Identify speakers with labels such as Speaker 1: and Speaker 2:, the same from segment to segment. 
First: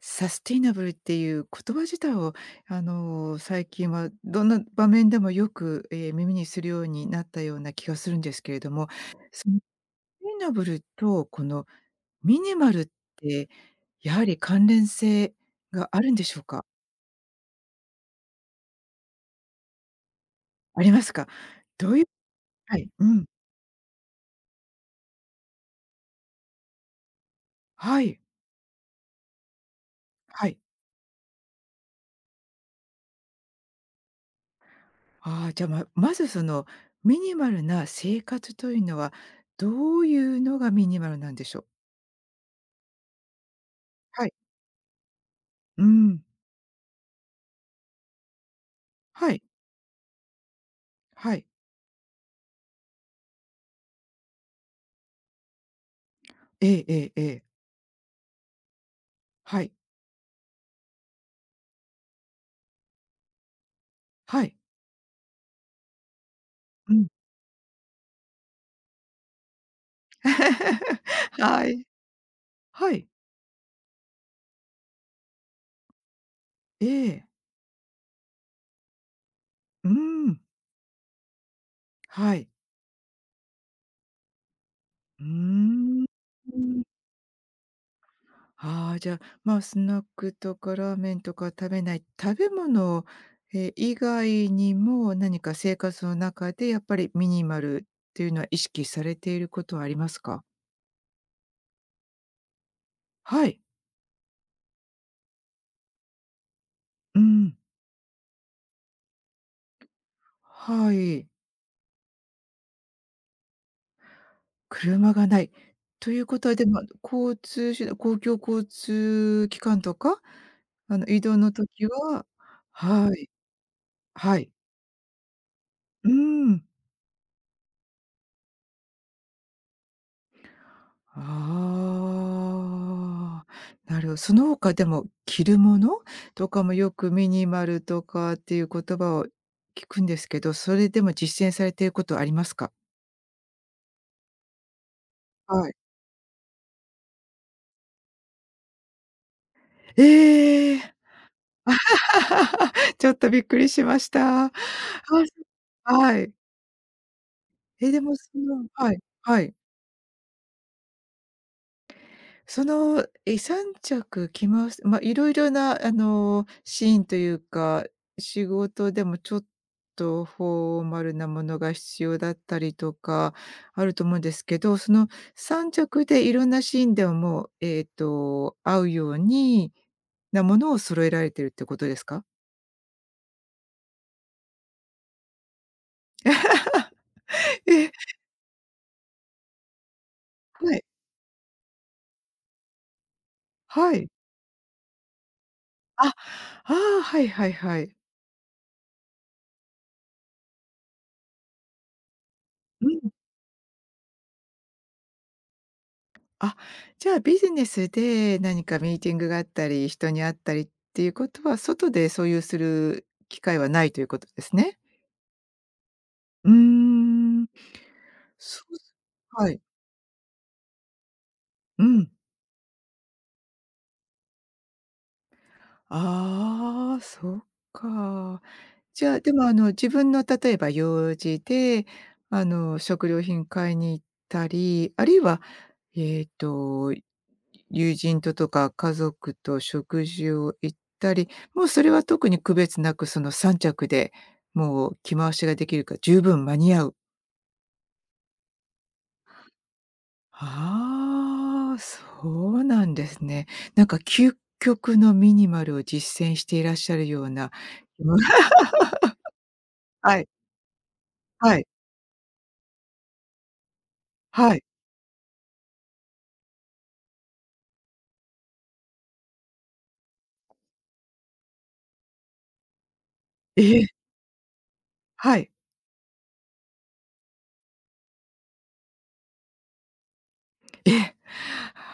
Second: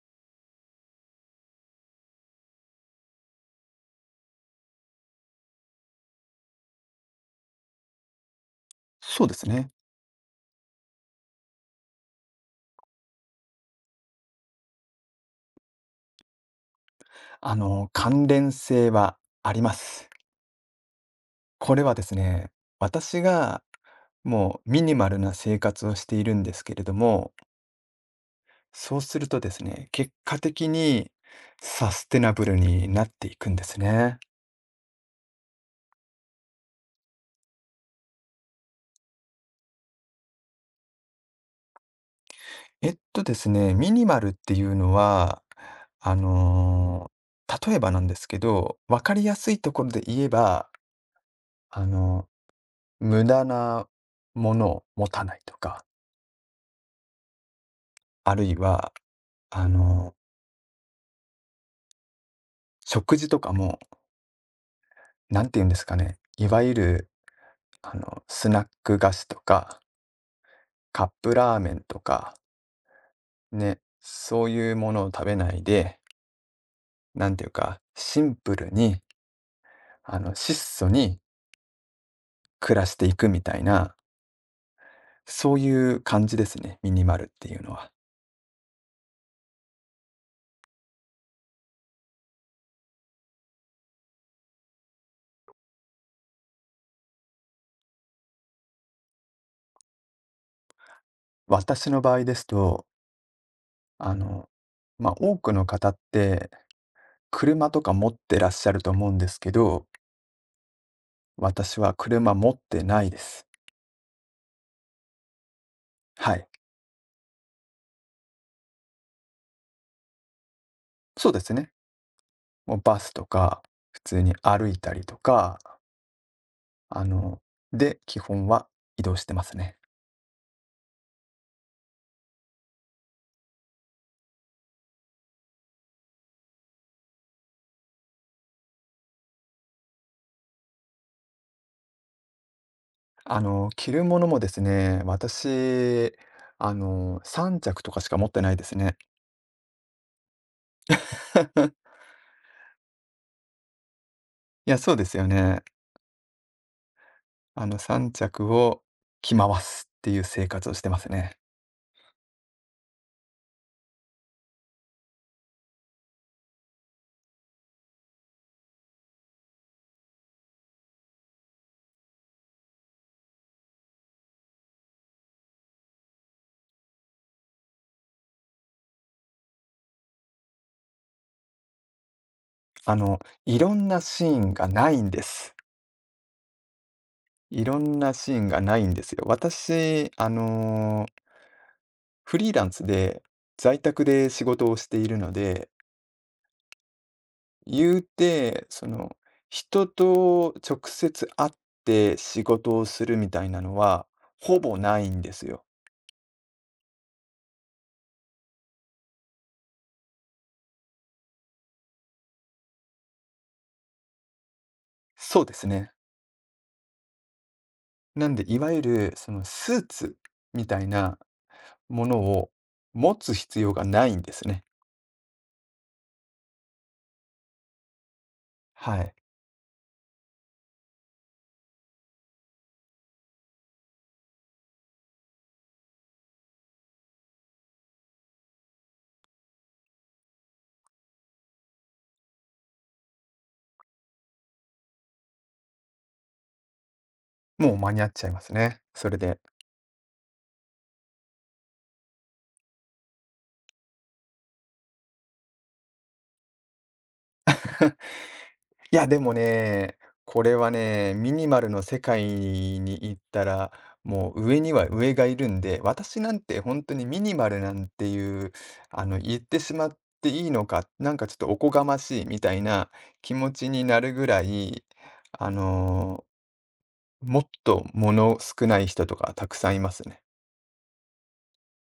Speaker 1: サステイナブルっていう言葉自体を、最近はどんな場面でもよく、耳にするようになったような気がするんですけれども、
Speaker 2: そうです
Speaker 1: その、テ
Speaker 2: ね。
Speaker 1: イナブルとこのミニマルって、やはり関連性があるんでしょうか？
Speaker 2: 関連性はあります。
Speaker 1: ありますか？
Speaker 2: これ
Speaker 1: ど
Speaker 2: は
Speaker 1: う
Speaker 2: で
Speaker 1: いう
Speaker 2: すね、
Speaker 1: はい、う
Speaker 2: 私
Speaker 1: ん、
Speaker 2: がもうミニマルな生活をしているんですけれども、
Speaker 1: はい、
Speaker 2: そうするとですね、結果
Speaker 1: はい。
Speaker 2: 的にサステナブルになっていくんですね。
Speaker 1: ああ、じゃ、ままずその、ミニマルな生活というのは、どういうのがミニマルなんでしょう？
Speaker 2: えっとですね、ミニマ
Speaker 1: は
Speaker 2: ルっ
Speaker 1: い、
Speaker 2: ていうのは、
Speaker 1: う
Speaker 2: あ
Speaker 1: ん、
Speaker 2: の、例えばなんですけど、わかり
Speaker 1: は
Speaker 2: や
Speaker 1: い、
Speaker 2: すいところで言えば、
Speaker 1: はい。
Speaker 2: あの、無駄なものを持たないとか、
Speaker 1: ええええええ。
Speaker 2: あるいは、
Speaker 1: は
Speaker 2: あ
Speaker 1: い。
Speaker 2: の、食事とかも、
Speaker 1: はい。
Speaker 2: 何て言うんですかね、いわゆ
Speaker 1: うん。
Speaker 2: る、スナック菓子とか、カップラー
Speaker 1: は
Speaker 2: メン
Speaker 1: い。
Speaker 2: とか、
Speaker 1: はい。
Speaker 2: ね、そういうものを食べないで、
Speaker 1: ええ。
Speaker 2: なんていうか、シンプルに、
Speaker 1: うん。
Speaker 2: 質素に
Speaker 1: はい。
Speaker 2: 暮らしていくみたいな、
Speaker 1: うー
Speaker 2: そういう
Speaker 1: ん。
Speaker 2: 感じですね、ミニマルっていうのは。
Speaker 1: ああ、じゃあ、まあ、スナックとかラーメンとか食べない、食べ物、以外にも何か生活の中でやっぱりミニマルっていうのは意識されていることはありますか？
Speaker 2: 私の場合ですと、
Speaker 1: はい。
Speaker 2: あの、まあ、多くの方って、
Speaker 1: うん。
Speaker 2: 車とか持ってらっしゃると思うんですけど、
Speaker 1: はい。
Speaker 2: 私は車持ってないです。
Speaker 1: 車がない。という
Speaker 2: は
Speaker 1: こ
Speaker 2: い、
Speaker 1: とは、でも、交通手段公共交通機関とか、移
Speaker 2: そう
Speaker 1: 動
Speaker 2: です
Speaker 1: の
Speaker 2: ね。
Speaker 1: 時は、
Speaker 2: もうバ
Speaker 1: は
Speaker 2: スと
Speaker 1: い、
Speaker 2: か、普通に
Speaker 1: はい。
Speaker 2: 歩いたりとか、
Speaker 1: うーん。
Speaker 2: あの、で、基本は移動してますね。
Speaker 1: ああ、なるほど、その他でも、着るものとかもよくミニマルとかっていう言葉を聞くんですけど、それでも実践されていることありますか？
Speaker 2: 着るものもですね、
Speaker 1: はい。
Speaker 2: 私、3着とかしか持ってないですね。
Speaker 1: ええ。ちょっとびっくりしました。
Speaker 2: いや、そうです
Speaker 1: そ
Speaker 2: よね。
Speaker 1: はい。で
Speaker 2: 3
Speaker 1: も、
Speaker 2: 着を
Speaker 1: はい、
Speaker 2: 着
Speaker 1: は
Speaker 2: 回
Speaker 1: い。
Speaker 2: すっていう生活をしてますね。
Speaker 1: 3着着ます。色々な、シーンというか、仕事でもちょっとフォーマルなものが必要だったりとか、あると思うんですけど、その三着でいろんなシーンではもう、合うようになものを揃えられてるってことですか？
Speaker 2: あの、いろんなシーンがないんです。い
Speaker 1: え
Speaker 2: ろ
Speaker 1: え、
Speaker 2: んなシーンがないんですよ。私、
Speaker 1: はい、
Speaker 2: フリーランスで在
Speaker 1: は
Speaker 2: 宅
Speaker 1: い。
Speaker 2: で仕事をしているので、
Speaker 1: あ、ああ、はいはいはい。
Speaker 2: 言うて、その、人と直接会って仕事を
Speaker 1: うん。
Speaker 2: するみたいなのは、ほぼないんですよ。
Speaker 1: あ、じゃあビジネスで何かミーティングがあったり、人に会ったりっていうことは、外でそういうする機会はないということですね。
Speaker 2: そうですね。
Speaker 1: うーん。
Speaker 2: なんで、い
Speaker 1: そ
Speaker 2: わ
Speaker 1: う、
Speaker 2: ゆる、その
Speaker 1: はい。
Speaker 2: スーツみたいな
Speaker 1: う
Speaker 2: も
Speaker 1: ん。
Speaker 2: のを持つ必要がないんですね。
Speaker 1: ああ、そっか。
Speaker 2: は
Speaker 1: じ
Speaker 2: い。
Speaker 1: ゃあ、でも自分の例えば用事で、食料品買いに行ったり、あるいは、えっと友人ととか家族と食事を行ったり、もうそれは特に区別なくその3着で、もう着回しができるから十分間に合う。
Speaker 2: もう間に合っちゃいますね、それで。
Speaker 1: ああ、そうなんですね。なんか究極のミニマルを実践していらっしゃるような。
Speaker 2: いや、でもね、
Speaker 1: はい、
Speaker 2: これはね、ミニ
Speaker 1: は
Speaker 2: マ
Speaker 1: い、
Speaker 2: ルの世界に行ったら、もう
Speaker 1: は
Speaker 2: 上
Speaker 1: い。
Speaker 2: には上がいるんで、私なんて本当にミニマルなんていう、言ってしまっていいのか、なんかちょっとおこがましいみたいな気持
Speaker 1: え
Speaker 2: ちに
Speaker 1: え、
Speaker 2: なるぐらい、
Speaker 1: は
Speaker 2: あ
Speaker 1: い。
Speaker 2: の、もっと物少ない人とかたくさんいますね。
Speaker 1: え、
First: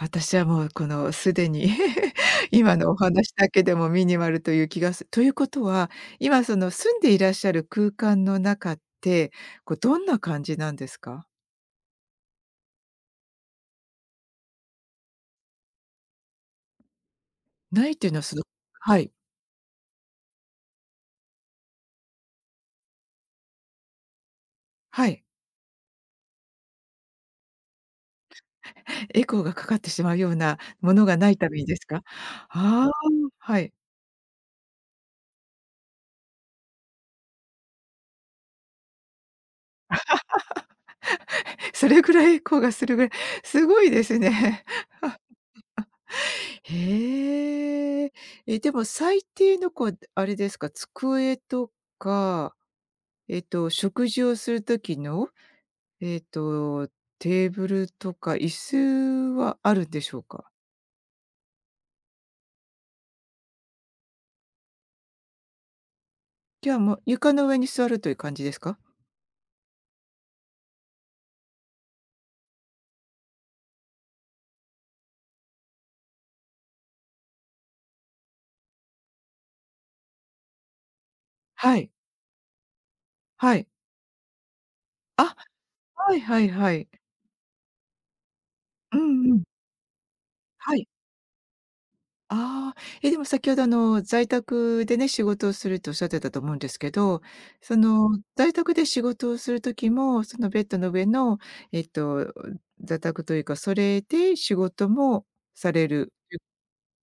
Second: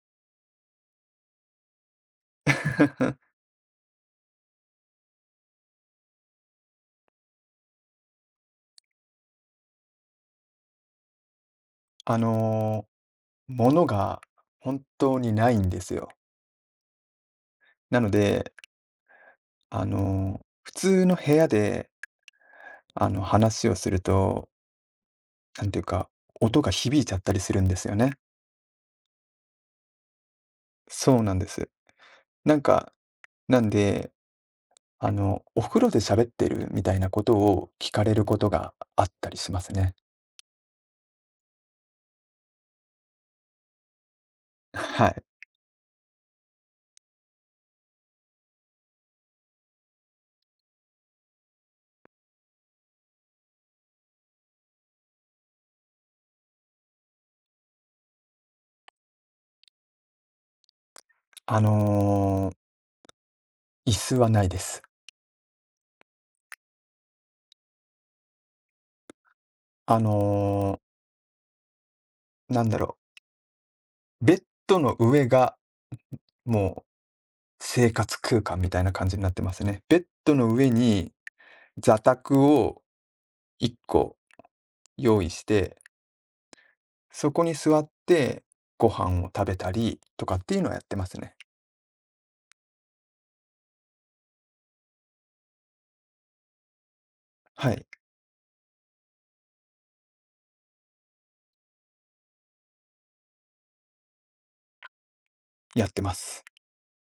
Speaker 1: 私はもうこのすでに 今のお話 だけでもミニマルという気がするということは、今その住んでいらっしゃる空間の中って、こうどんな感じなんですか？
Speaker 2: あのー、物が本当にないんですよ。
Speaker 1: ないっ
Speaker 2: な
Speaker 1: て
Speaker 2: の
Speaker 1: いうのはその
Speaker 2: で、
Speaker 1: はい、
Speaker 2: 普通の部屋で話をすると、
Speaker 1: はい。
Speaker 2: なんていうか、音が響いちゃったりするんですよね。
Speaker 1: エコーがかかってしまうようなものが
Speaker 2: そう
Speaker 1: な
Speaker 2: な
Speaker 1: い
Speaker 2: んで
Speaker 1: ために
Speaker 2: す。
Speaker 1: ですか？
Speaker 2: なん
Speaker 1: ああ
Speaker 2: か、
Speaker 1: ー、
Speaker 2: な
Speaker 1: は
Speaker 2: ん
Speaker 1: い。
Speaker 2: で、お風呂で喋ってるみたいなことを聞かれることがあったりしますね。
Speaker 1: それぐらいエコーがするぐらい、すごいですね。
Speaker 2: はい。
Speaker 1: へえ。でも最低のこうあれですか、机とか、食事をする時の、えっと、テーブルとか椅子はあるんでしょうか？
Speaker 2: あの椅子はないです。
Speaker 1: じゃあ、もう床の上に座るという感じですか？
Speaker 2: あのー、なんだろベッドの上がもう生活空間みたいな感じになってますね。ベッドの上に
Speaker 1: はい、
Speaker 2: 座卓を
Speaker 1: はい。
Speaker 2: 1個用意
Speaker 1: あ、
Speaker 2: して、
Speaker 1: はいはいはい。
Speaker 2: そこに座って、ご
Speaker 1: う
Speaker 2: 飯を
Speaker 1: んうん。
Speaker 2: 食べたりとかっていうのは
Speaker 1: は
Speaker 2: やっ
Speaker 1: い。
Speaker 2: てますね。
Speaker 1: ああ、でも先ほど在宅でね、仕事をするとおっしゃってたと思うんですけど、
Speaker 2: はい、
Speaker 1: 在宅で仕事をする時も、そのベッドの上の、えっと、座卓というか、それで仕事もさ
Speaker 2: や
Speaker 1: れ
Speaker 2: って
Speaker 1: る？
Speaker 2: ます。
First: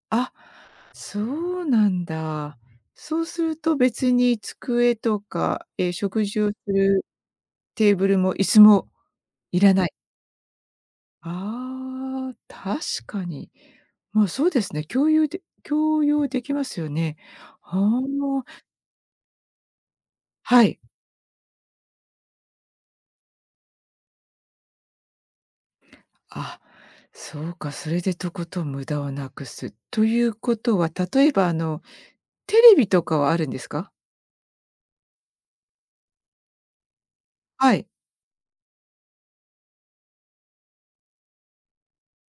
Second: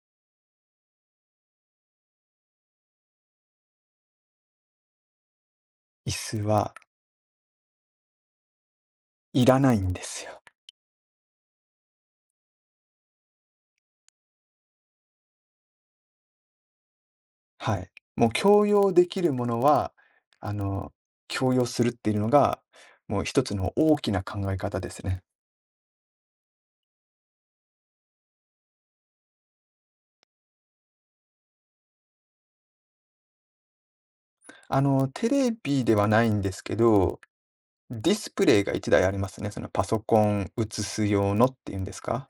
Speaker 1: あ、そうなんだ。そうすると別に机とか、ええ、
Speaker 2: 椅
Speaker 1: 食
Speaker 2: 子
Speaker 1: 事をす
Speaker 2: は
Speaker 1: るテーブルも椅子も
Speaker 2: いら
Speaker 1: い
Speaker 2: な
Speaker 1: ら
Speaker 2: い
Speaker 1: な
Speaker 2: ん
Speaker 1: い。
Speaker 2: ですよ。
Speaker 1: ああ、確かに。まあ、そうですね。共用できますよね。
Speaker 2: は
Speaker 1: は
Speaker 2: い。もう
Speaker 1: あ、
Speaker 2: 強要できるものは、あ
Speaker 1: はい。
Speaker 2: の、強要するっていうのが、もう一つの大きな考え方ですね。
Speaker 1: あ、そうか、それでとことん無駄をなくす。ということは、例えば、テレビとかはあるんですか？
Speaker 2: テレビではないんですけど、
Speaker 1: はい。
Speaker 2: ディスプレイが一台ありますね。そのパソコン映す用のっていうんですか。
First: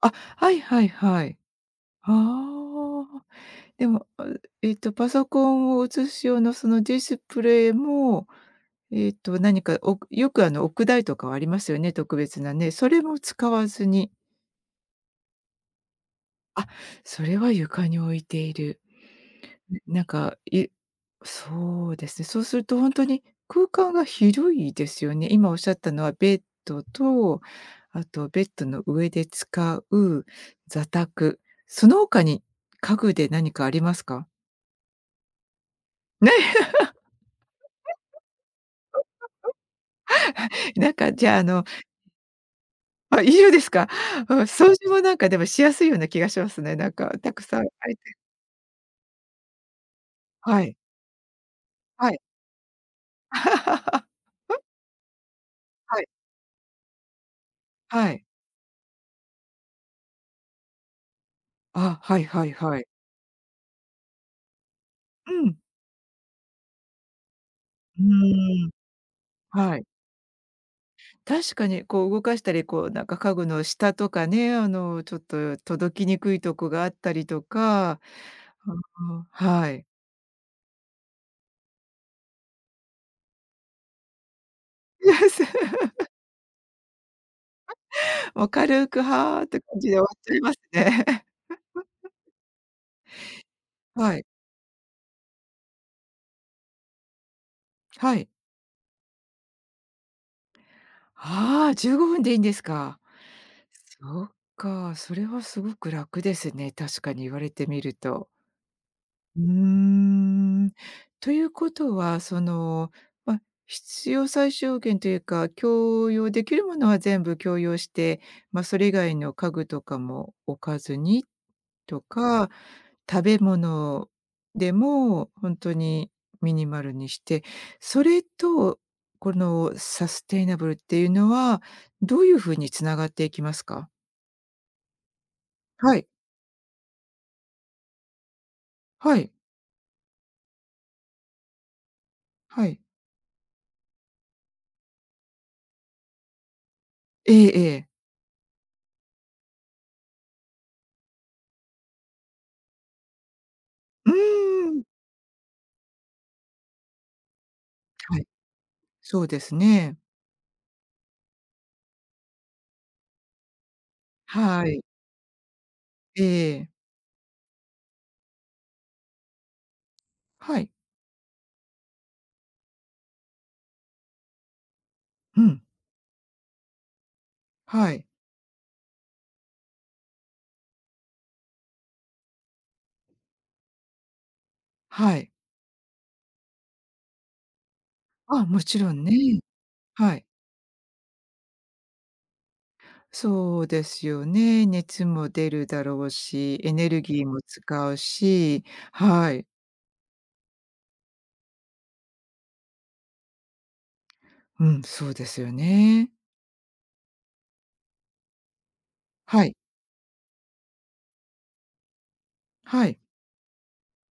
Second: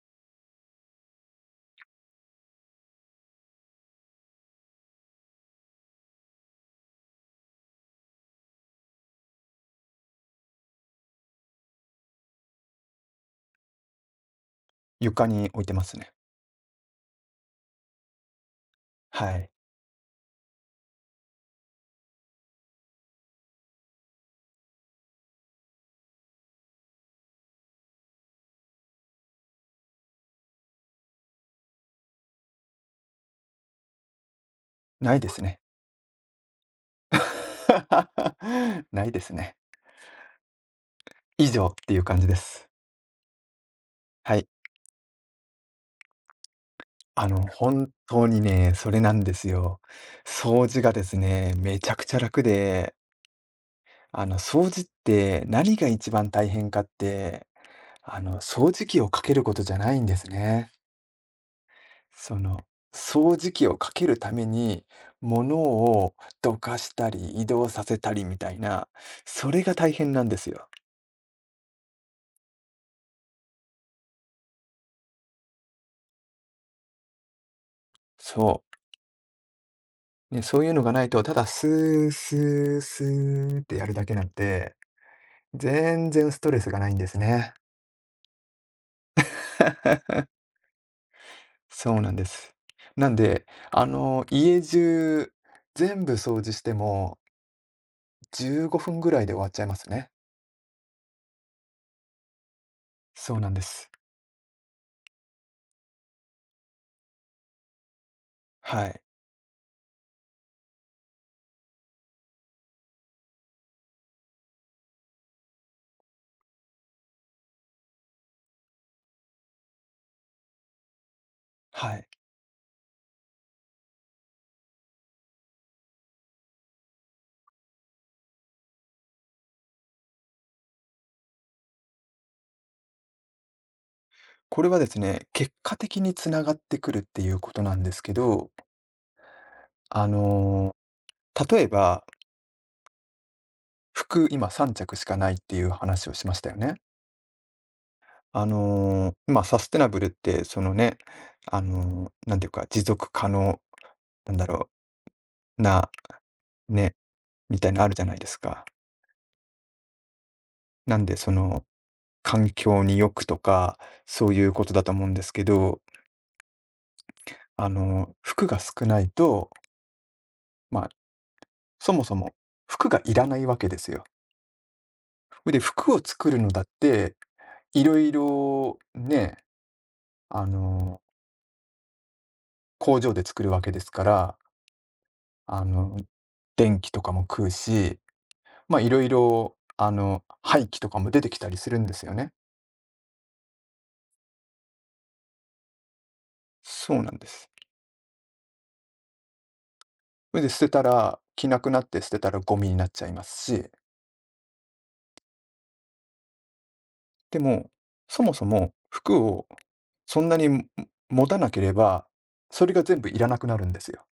Speaker 1: あ、はいはいはい。ああ。でも、パソコンを映す用のそのディスプレイも、えっと、何か、おくよく、あの、置く台とかはありますよね、特別なね。それも使わずに。
Speaker 2: 床に置いてますね。
Speaker 1: あ、それは床に置いている。
Speaker 2: はい。
Speaker 1: んなんか、いそうですね。そうするとほんとに空間が広いですよね。今おっしゃったのはベッドと、あとベッドの上で使う座卓、その他に家具で何かありますか？
Speaker 2: ないですね。
Speaker 1: ね、
Speaker 2: ないですね。
Speaker 1: なんか、じゃあ、あ
Speaker 2: 以
Speaker 1: の
Speaker 2: 上っていう感じです。
Speaker 1: あ、一緒ですか？う
Speaker 2: は
Speaker 1: ん、
Speaker 2: い。
Speaker 1: 掃除もなんかでもしやすいような気がしますね。なんかたくさんあ
Speaker 2: 本
Speaker 1: いて
Speaker 2: 当にね、それなんですよ。
Speaker 1: は
Speaker 2: 掃
Speaker 1: い、
Speaker 2: 除がですね、めちゃく
Speaker 1: は
Speaker 2: ちゃ
Speaker 1: い。
Speaker 2: 楽で、掃除って何が
Speaker 1: はい、
Speaker 2: 一番大変かって、
Speaker 1: はい。
Speaker 2: 掃除機をかけることじゃないんですね。
Speaker 1: あ、はい
Speaker 2: そ
Speaker 1: はい
Speaker 2: の、
Speaker 1: はい。
Speaker 2: 掃除機をかけるために、
Speaker 1: う
Speaker 2: 物
Speaker 1: ん。
Speaker 2: をどかしたり移動させ
Speaker 1: う
Speaker 2: たりみたい
Speaker 1: ーん、
Speaker 2: な、それが
Speaker 1: はい。
Speaker 2: 大変なんですよ。
Speaker 1: 確かにこう動かしたり、こうなんか家具の下とかね、ちょっと届きにくいとこがあったりとか、
Speaker 2: そ
Speaker 1: あ
Speaker 2: う。
Speaker 1: あ、はい。
Speaker 2: ね、そういうのがないと、ただスースースーってやるだけなんで 全然ストレスがないんですね。
Speaker 1: もう軽く「はあ」って感じで終わっちゃい ますね。
Speaker 2: そうなんです。なんで、
Speaker 1: はい、
Speaker 2: 家中全部掃除しても
Speaker 1: はい。
Speaker 2: 15分ぐらいで終わっちゃいますね。
Speaker 1: ああ、15分でいいんですか？
Speaker 2: そうなんです。
Speaker 1: そっか、それはすごく楽ですね、確かに言われてみると。
Speaker 2: はい。
Speaker 1: うーん。ということは、ま、必要最小限というか、共用できるものは全部共用して、それ以外の家具とかも置かずに
Speaker 2: は
Speaker 1: と
Speaker 2: い。
Speaker 1: か、食べ物でもほんとにミニマルにして、それとこのサステイナブルっていうのは、どういう風に繋がっていきますか？
Speaker 2: これはですね、結果
Speaker 1: は
Speaker 2: 的
Speaker 1: い。
Speaker 2: につながってくるっていうことなんですけど、
Speaker 1: はい、
Speaker 2: あの、例えば、
Speaker 1: はい。
Speaker 2: 服今3着しかないっていう話をしましたよね。
Speaker 1: ええええ。
Speaker 2: まあ、サステナブルってそのね、なんていうか、持続可能
Speaker 1: う
Speaker 2: なんだろ
Speaker 1: ーん。
Speaker 2: うなね、みたいなのあるじゃない
Speaker 1: は
Speaker 2: で
Speaker 1: い、
Speaker 2: すか。
Speaker 1: そうですね。
Speaker 2: なんで、その、環境に良くとか、そういうこ
Speaker 1: は
Speaker 2: と
Speaker 1: い。
Speaker 2: だと思うんですけど、
Speaker 1: ええ。
Speaker 2: 服が少ないと、
Speaker 1: はい。
Speaker 2: まあ、そもそも服がいらないわけですよ。
Speaker 1: う
Speaker 2: で、
Speaker 1: ん。
Speaker 2: 服を作るのだって、い
Speaker 1: は
Speaker 2: ろ
Speaker 1: い。
Speaker 2: いろね、あの、工場で作るわけですから、
Speaker 1: はい。
Speaker 2: あの、電気とかも食うし、
Speaker 1: もち
Speaker 2: まあ、い
Speaker 1: ろ
Speaker 2: ろ
Speaker 1: ん
Speaker 2: い
Speaker 1: ね。
Speaker 2: ろ、
Speaker 1: はい。
Speaker 2: 廃棄とかも出てきたりするんですよね。
Speaker 1: そうですよね。熱も出るだろうし、エネ
Speaker 2: そ
Speaker 1: ル
Speaker 2: うなん
Speaker 1: ギ
Speaker 2: で
Speaker 1: ーも
Speaker 2: す。
Speaker 1: 使うし、はい。
Speaker 2: それで捨てたら、着なくなって捨てたらゴミになっちゃいますし、
Speaker 1: うん、そうですよね。
Speaker 2: でも、そもそも服
Speaker 1: は
Speaker 2: を
Speaker 1: い、
Speaker 2: そんなに、持たなければ、それが
Speaker 1: はい。
Speaker 2: 全部いらなくなるんですよ。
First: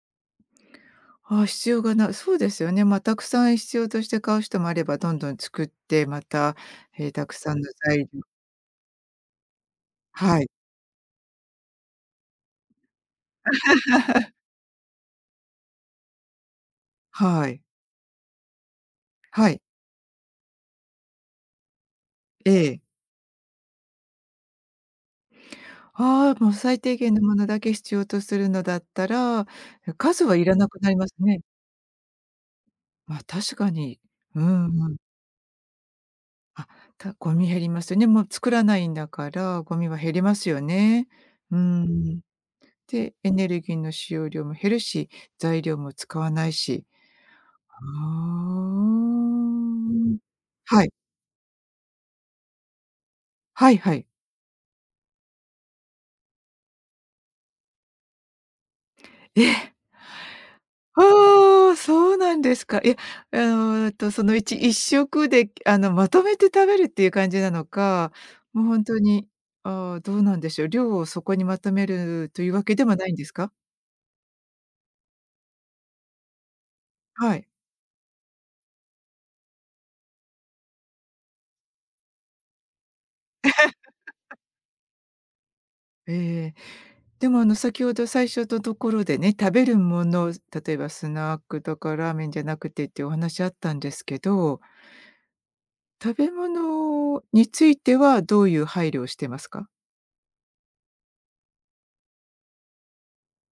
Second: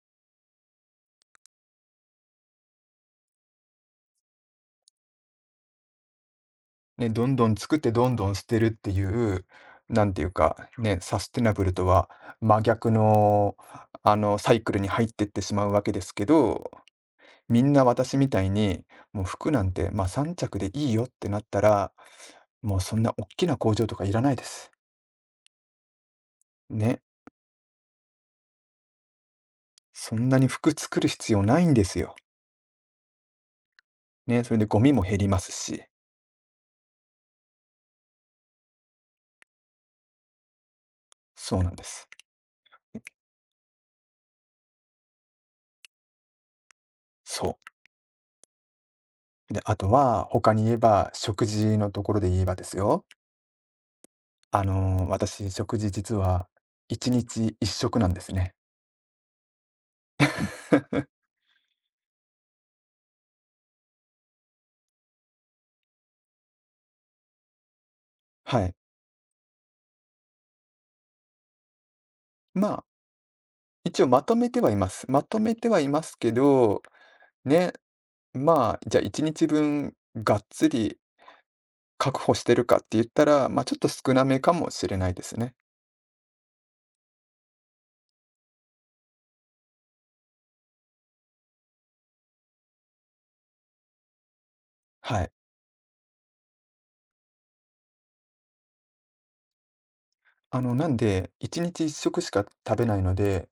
Speaker 1: 必要がなそうですよね。たくさん必要として買う人もあれば、どんどん作って、また、え
Speaker 2: ね、
Speaker 1: え、
Speaker 2: ど
Speaker 1: た
Speaker 2: ん
Speaker 1: く
Speaker 2: ど
Speaker 1: さ
Speaker 2: ん
Speaker 1: んの
Speaker 2: 作ってど
Speaker 1: 材
Speaker 2: ん
Speaker 1: 料、
Speaker 2: どん捨てるっていう、なんていう
Speaker 1: はい、
Speaker 2: か、ね、サステナブルとは真逆の、サイクルに入ってってしまうわけですけど、
Speaker 1: は
Speaker 2: み
Speaker 1: い、
Speaker 2: んな私みたいに、もう
Speaker 1: は
Speaker 2: 服
Speaker 1: い。
Speaker 2: なんて、ま、3着でいいよってなったら、
Speaker 1: え
Speaker 2: もう
Speaker 1: え。
Speaker 2: そんな大きな工場とかいらないです。
Speaker 1: ああ、もう最低
Speaker 2: ね。
Speaker 1: 限のものだけ必要とするのだったら、
Speaker 2: そ
Speaker 1: 数
Speaker 2: ん
Speaker 1: は
Speaker 2: な
Speaker 1: い
Speaker 2: に
Speaker 1: らな
Speaker 2: 服
Speaker 1: くなり
Speaker 2: 作る
Speaker 1: ます
Speaker 2: 必
Speaker 1: ね。
Speaker 2: 要ないんですよ。
Speaker 1: まあ、確かに。う
Speaker 2: ね、それで
Speaker 1: ん
Speaker 2: ゴ
Speaker 1: う
Speaker 2: ミ
Speaker 1: ん。
Speaker 2: も減りますし。
Speaker 1: あ、ゴミ減りますよね。もう作らないんだから、ゴミは減りますよね。う
Speaker 2: そうなんです。
Speaker 1: ん。で、エネルギーの使用量も減るし、材料も使わないし。
Speaker 2: そ
Speaker 1: あ
Speaker 2: う。で、あと
Speaker 1: あ。
Speaker 2: は他に言え
Speaker 1: はい。
Speaker 2: ば、食事のところで言えばですよ。
Speaker 1: はいはい。
Speaker 2: 私、食事実は1日1食なんですね。
Speaker 1: ええ。ああ、そうなんですか。いや、あその 1- 食で、まとめて食べるっていう感じなのか、
Speaker 2: は
Speaker 1: もう
Speaker 2: い。
Speaker 1: ほんとに、ああ、どうなんでしょう、量をそこにまとめるというわ
Speaker 2: ま
Speaker 1: け
Speaker 2: あ、
Speaker 1: ではないんですか？
Speaker 2: 一応まとめてはいます。まとめてはいますけど、
Speaker 1: はい。
Speaker 2: ね、まあ、じゃあ1日分がっつり確保してるかって言ったら、まあ、ちょっと少なめかもしれないですね。
Speaker 1: ええ。でも、先ほど最初のところでね、食べるもの、例えばスナックとかラーメンじゃなくてっていうお話あったんですけど、
Speaker 2: はい。
Speaker 1: 食べ物についてはどういう配慮をしてますか？
Speaker 2: なんで、1日1食しか食べないので、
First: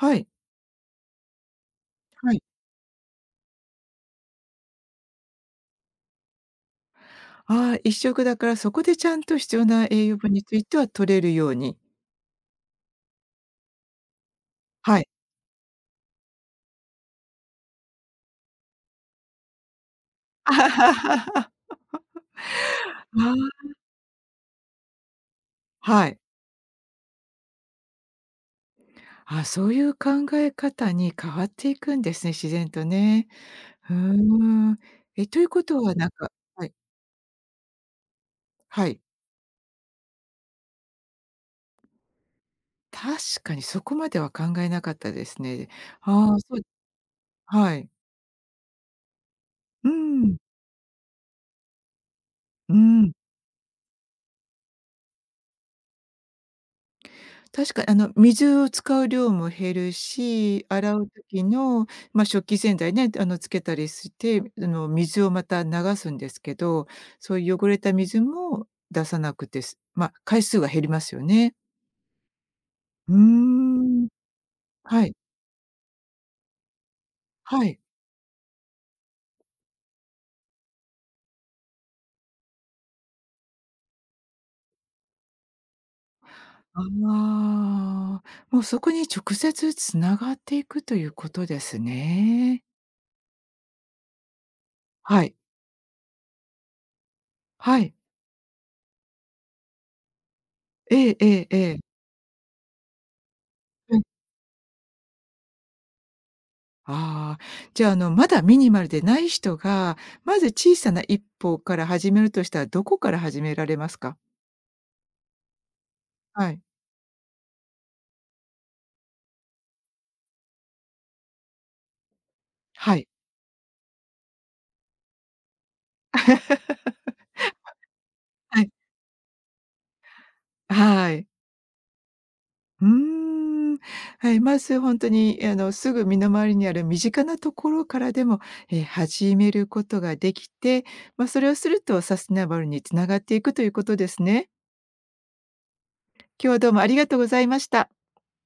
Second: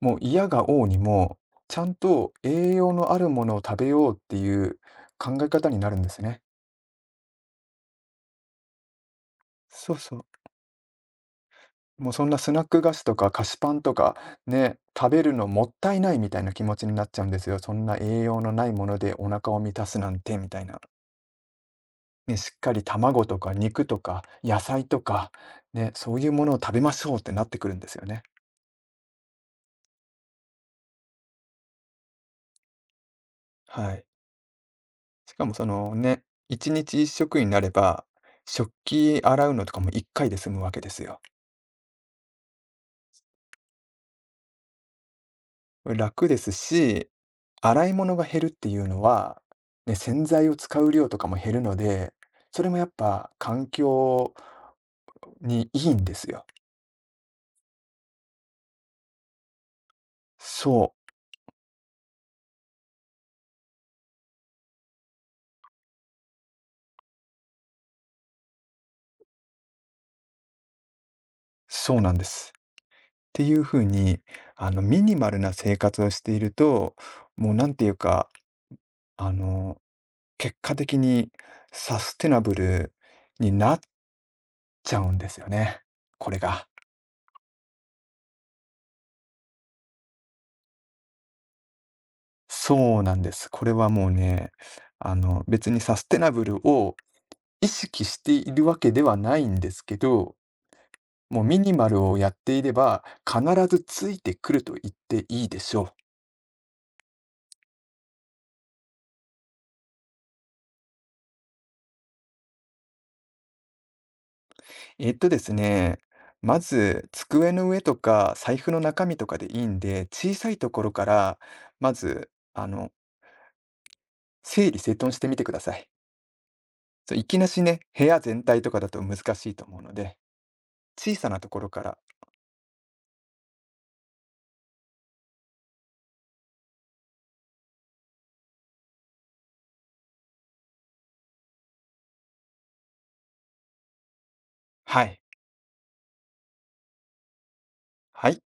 Speaker 2: もう
Speaker 1: い。
Speaker 2: 嫌が応にも、ちゃんと
Speaker 1: はい。
Speaker 2: 栄養のあるものを食べようっていう考え方になるんですね。
Speaker 1: ああ、一食だからそこでちゃんと必要な
Speaker 2: そう
Speaker 1: 栄
Speaker 2: そ
Speaker 1: 養
Speaker 2: う。
Speaker 1: 分については取れるように。
Speaker 2: もうそんなスナック菓子とか菓子パンとかね、
Speaker 1: はい。
Speaker 2: 食べるのもったいないみたいな気持ちになっちゃうんですよ。そんな栄養のないものでお腹を満たすなんてみ たいな。
Speaker 1: あ
Speaker 2: ね、しっかり卵
Speaker 1: あ、
Speaker 2: とか 肉とか野菜とか、ね、
Speaker 1: は
Speaker 2: そ
Speaker 1: い。
Speaker 2: ういうものを食べましょうってなってくるんですよね。
Speaker 1: そういう考え方に変わっていくんですね、自然とね。
Speaker 2: は
Speaker 1: うー
Speaker 2: い。
Speaker 1: ん。え、
Speaker 2: し
Speaker 1: と
Speaker 2: か
Speaker 1: いう
Speaker 2: もそ
Speaker 1: こと
Speaker 2: の
Speaker 1: はなん
Speaker 2: ね、
Speaker 1: かは
Speaker 2: 1
Speaker 1: い、
Speaker 2: 日1食になれば、食
Speaker 1: はい。
Speaker 2: 器洗うのとかも1回で済むわけですよ。
Speaker 1: 確かにそこまでは考えなかったですね。
Speaker 2: 楽
Speaker 1: あ
Speaker 2: で
Speaker 1: あ、
Speaker 2: す
Speaker 1: そう、
Speaker 2: し、
Speaker 1: は
Speaker 2: 洗
Speaker 1: い。
Speaker 2: い物が減るっていうのは、
Speaker 1: う
Speaker 2: ね、洗
Speaker 1: ん、
Speaker 2: 剤を使う量とかも減るので、それ
Speaker 1: う
Speaker 2: もやっ
Speaker 1: ん。
Speaker 2: ぱ環境にいいんですよ。
Speaker 1: 確かに水を使う量も減るし、
Speaker 2: そう、
Speaker 1: 洗う時の、まあ、食器洗剤ね、つけたりして、水をまた流すんですけど、そういう汚れた水も出さなくてまあ、回数が減りますよね。
Speaker 2: そうなんです。っ
Speaker 1: うー
Speaker 2: ていう風
Speaker 1: ん。
Speaker 2: に、ミ
Speaker 1: はい。
Speaker 2: ニマルな生活をしていると、もう
Speaker 1: は
Speaker 2: なん
Speaker 1: い。
Speaker 2: ていうか、あの、結果的にサステナブルになっちゃうんですよね、これが。
Speaker 1: ああ、もうそこに直接つながっていくということですね。
Speaker 2: そうなんです。これはもうね、
Speaker 1: はい。
Speaker 2: 別にサステナブルを意
Speaker 1: はい。
Speaker 2: 識しているわけではないんですけど、
Speaker 1: ええ
Speaker 2: もう
Speaker 1: ええ
Speaker 2: ミニ
Speaker 1: え。
Speaker 2: マルをやっていれば、必ず
Speaker 1: え。
Speaker 2: ついてくると言っていいでしょう。
Speaker 1: ああ、じゃあ、まだミニマルでない人が、まず小さな一歩から始めるとしたら、どこから始められますか？
Speaker 2: えっとですね、
Speaker 1: は
Speaker 2: ま
Speaker 1: い。
Speaker 2: ず机の上とか財布の中身とかでいいんで、小さいところから、まず、
Speaker 1: はい。
Speaker 2: 整理整頓してみてください。そう、いきなしね、部屋全
Speaker 1: は
Speaker 2: 体と
Speaker 1: い。
Speaker 2: かだと難しいと思うので、
Speaker 1: は
Speaker 2: 小さ
Speaker 1: い。
Speaker 2: なところから
Speaker 1: うーん。はい、まず本当に、すぐ身の回りにある身近なところからでも、始めることができて、まあ、それをするとサステナブルに繋がっていくということですね。
Speaker 2: はい。
Speaker 1: 今日はどうもありがとうございました。
Speaker 2: はい。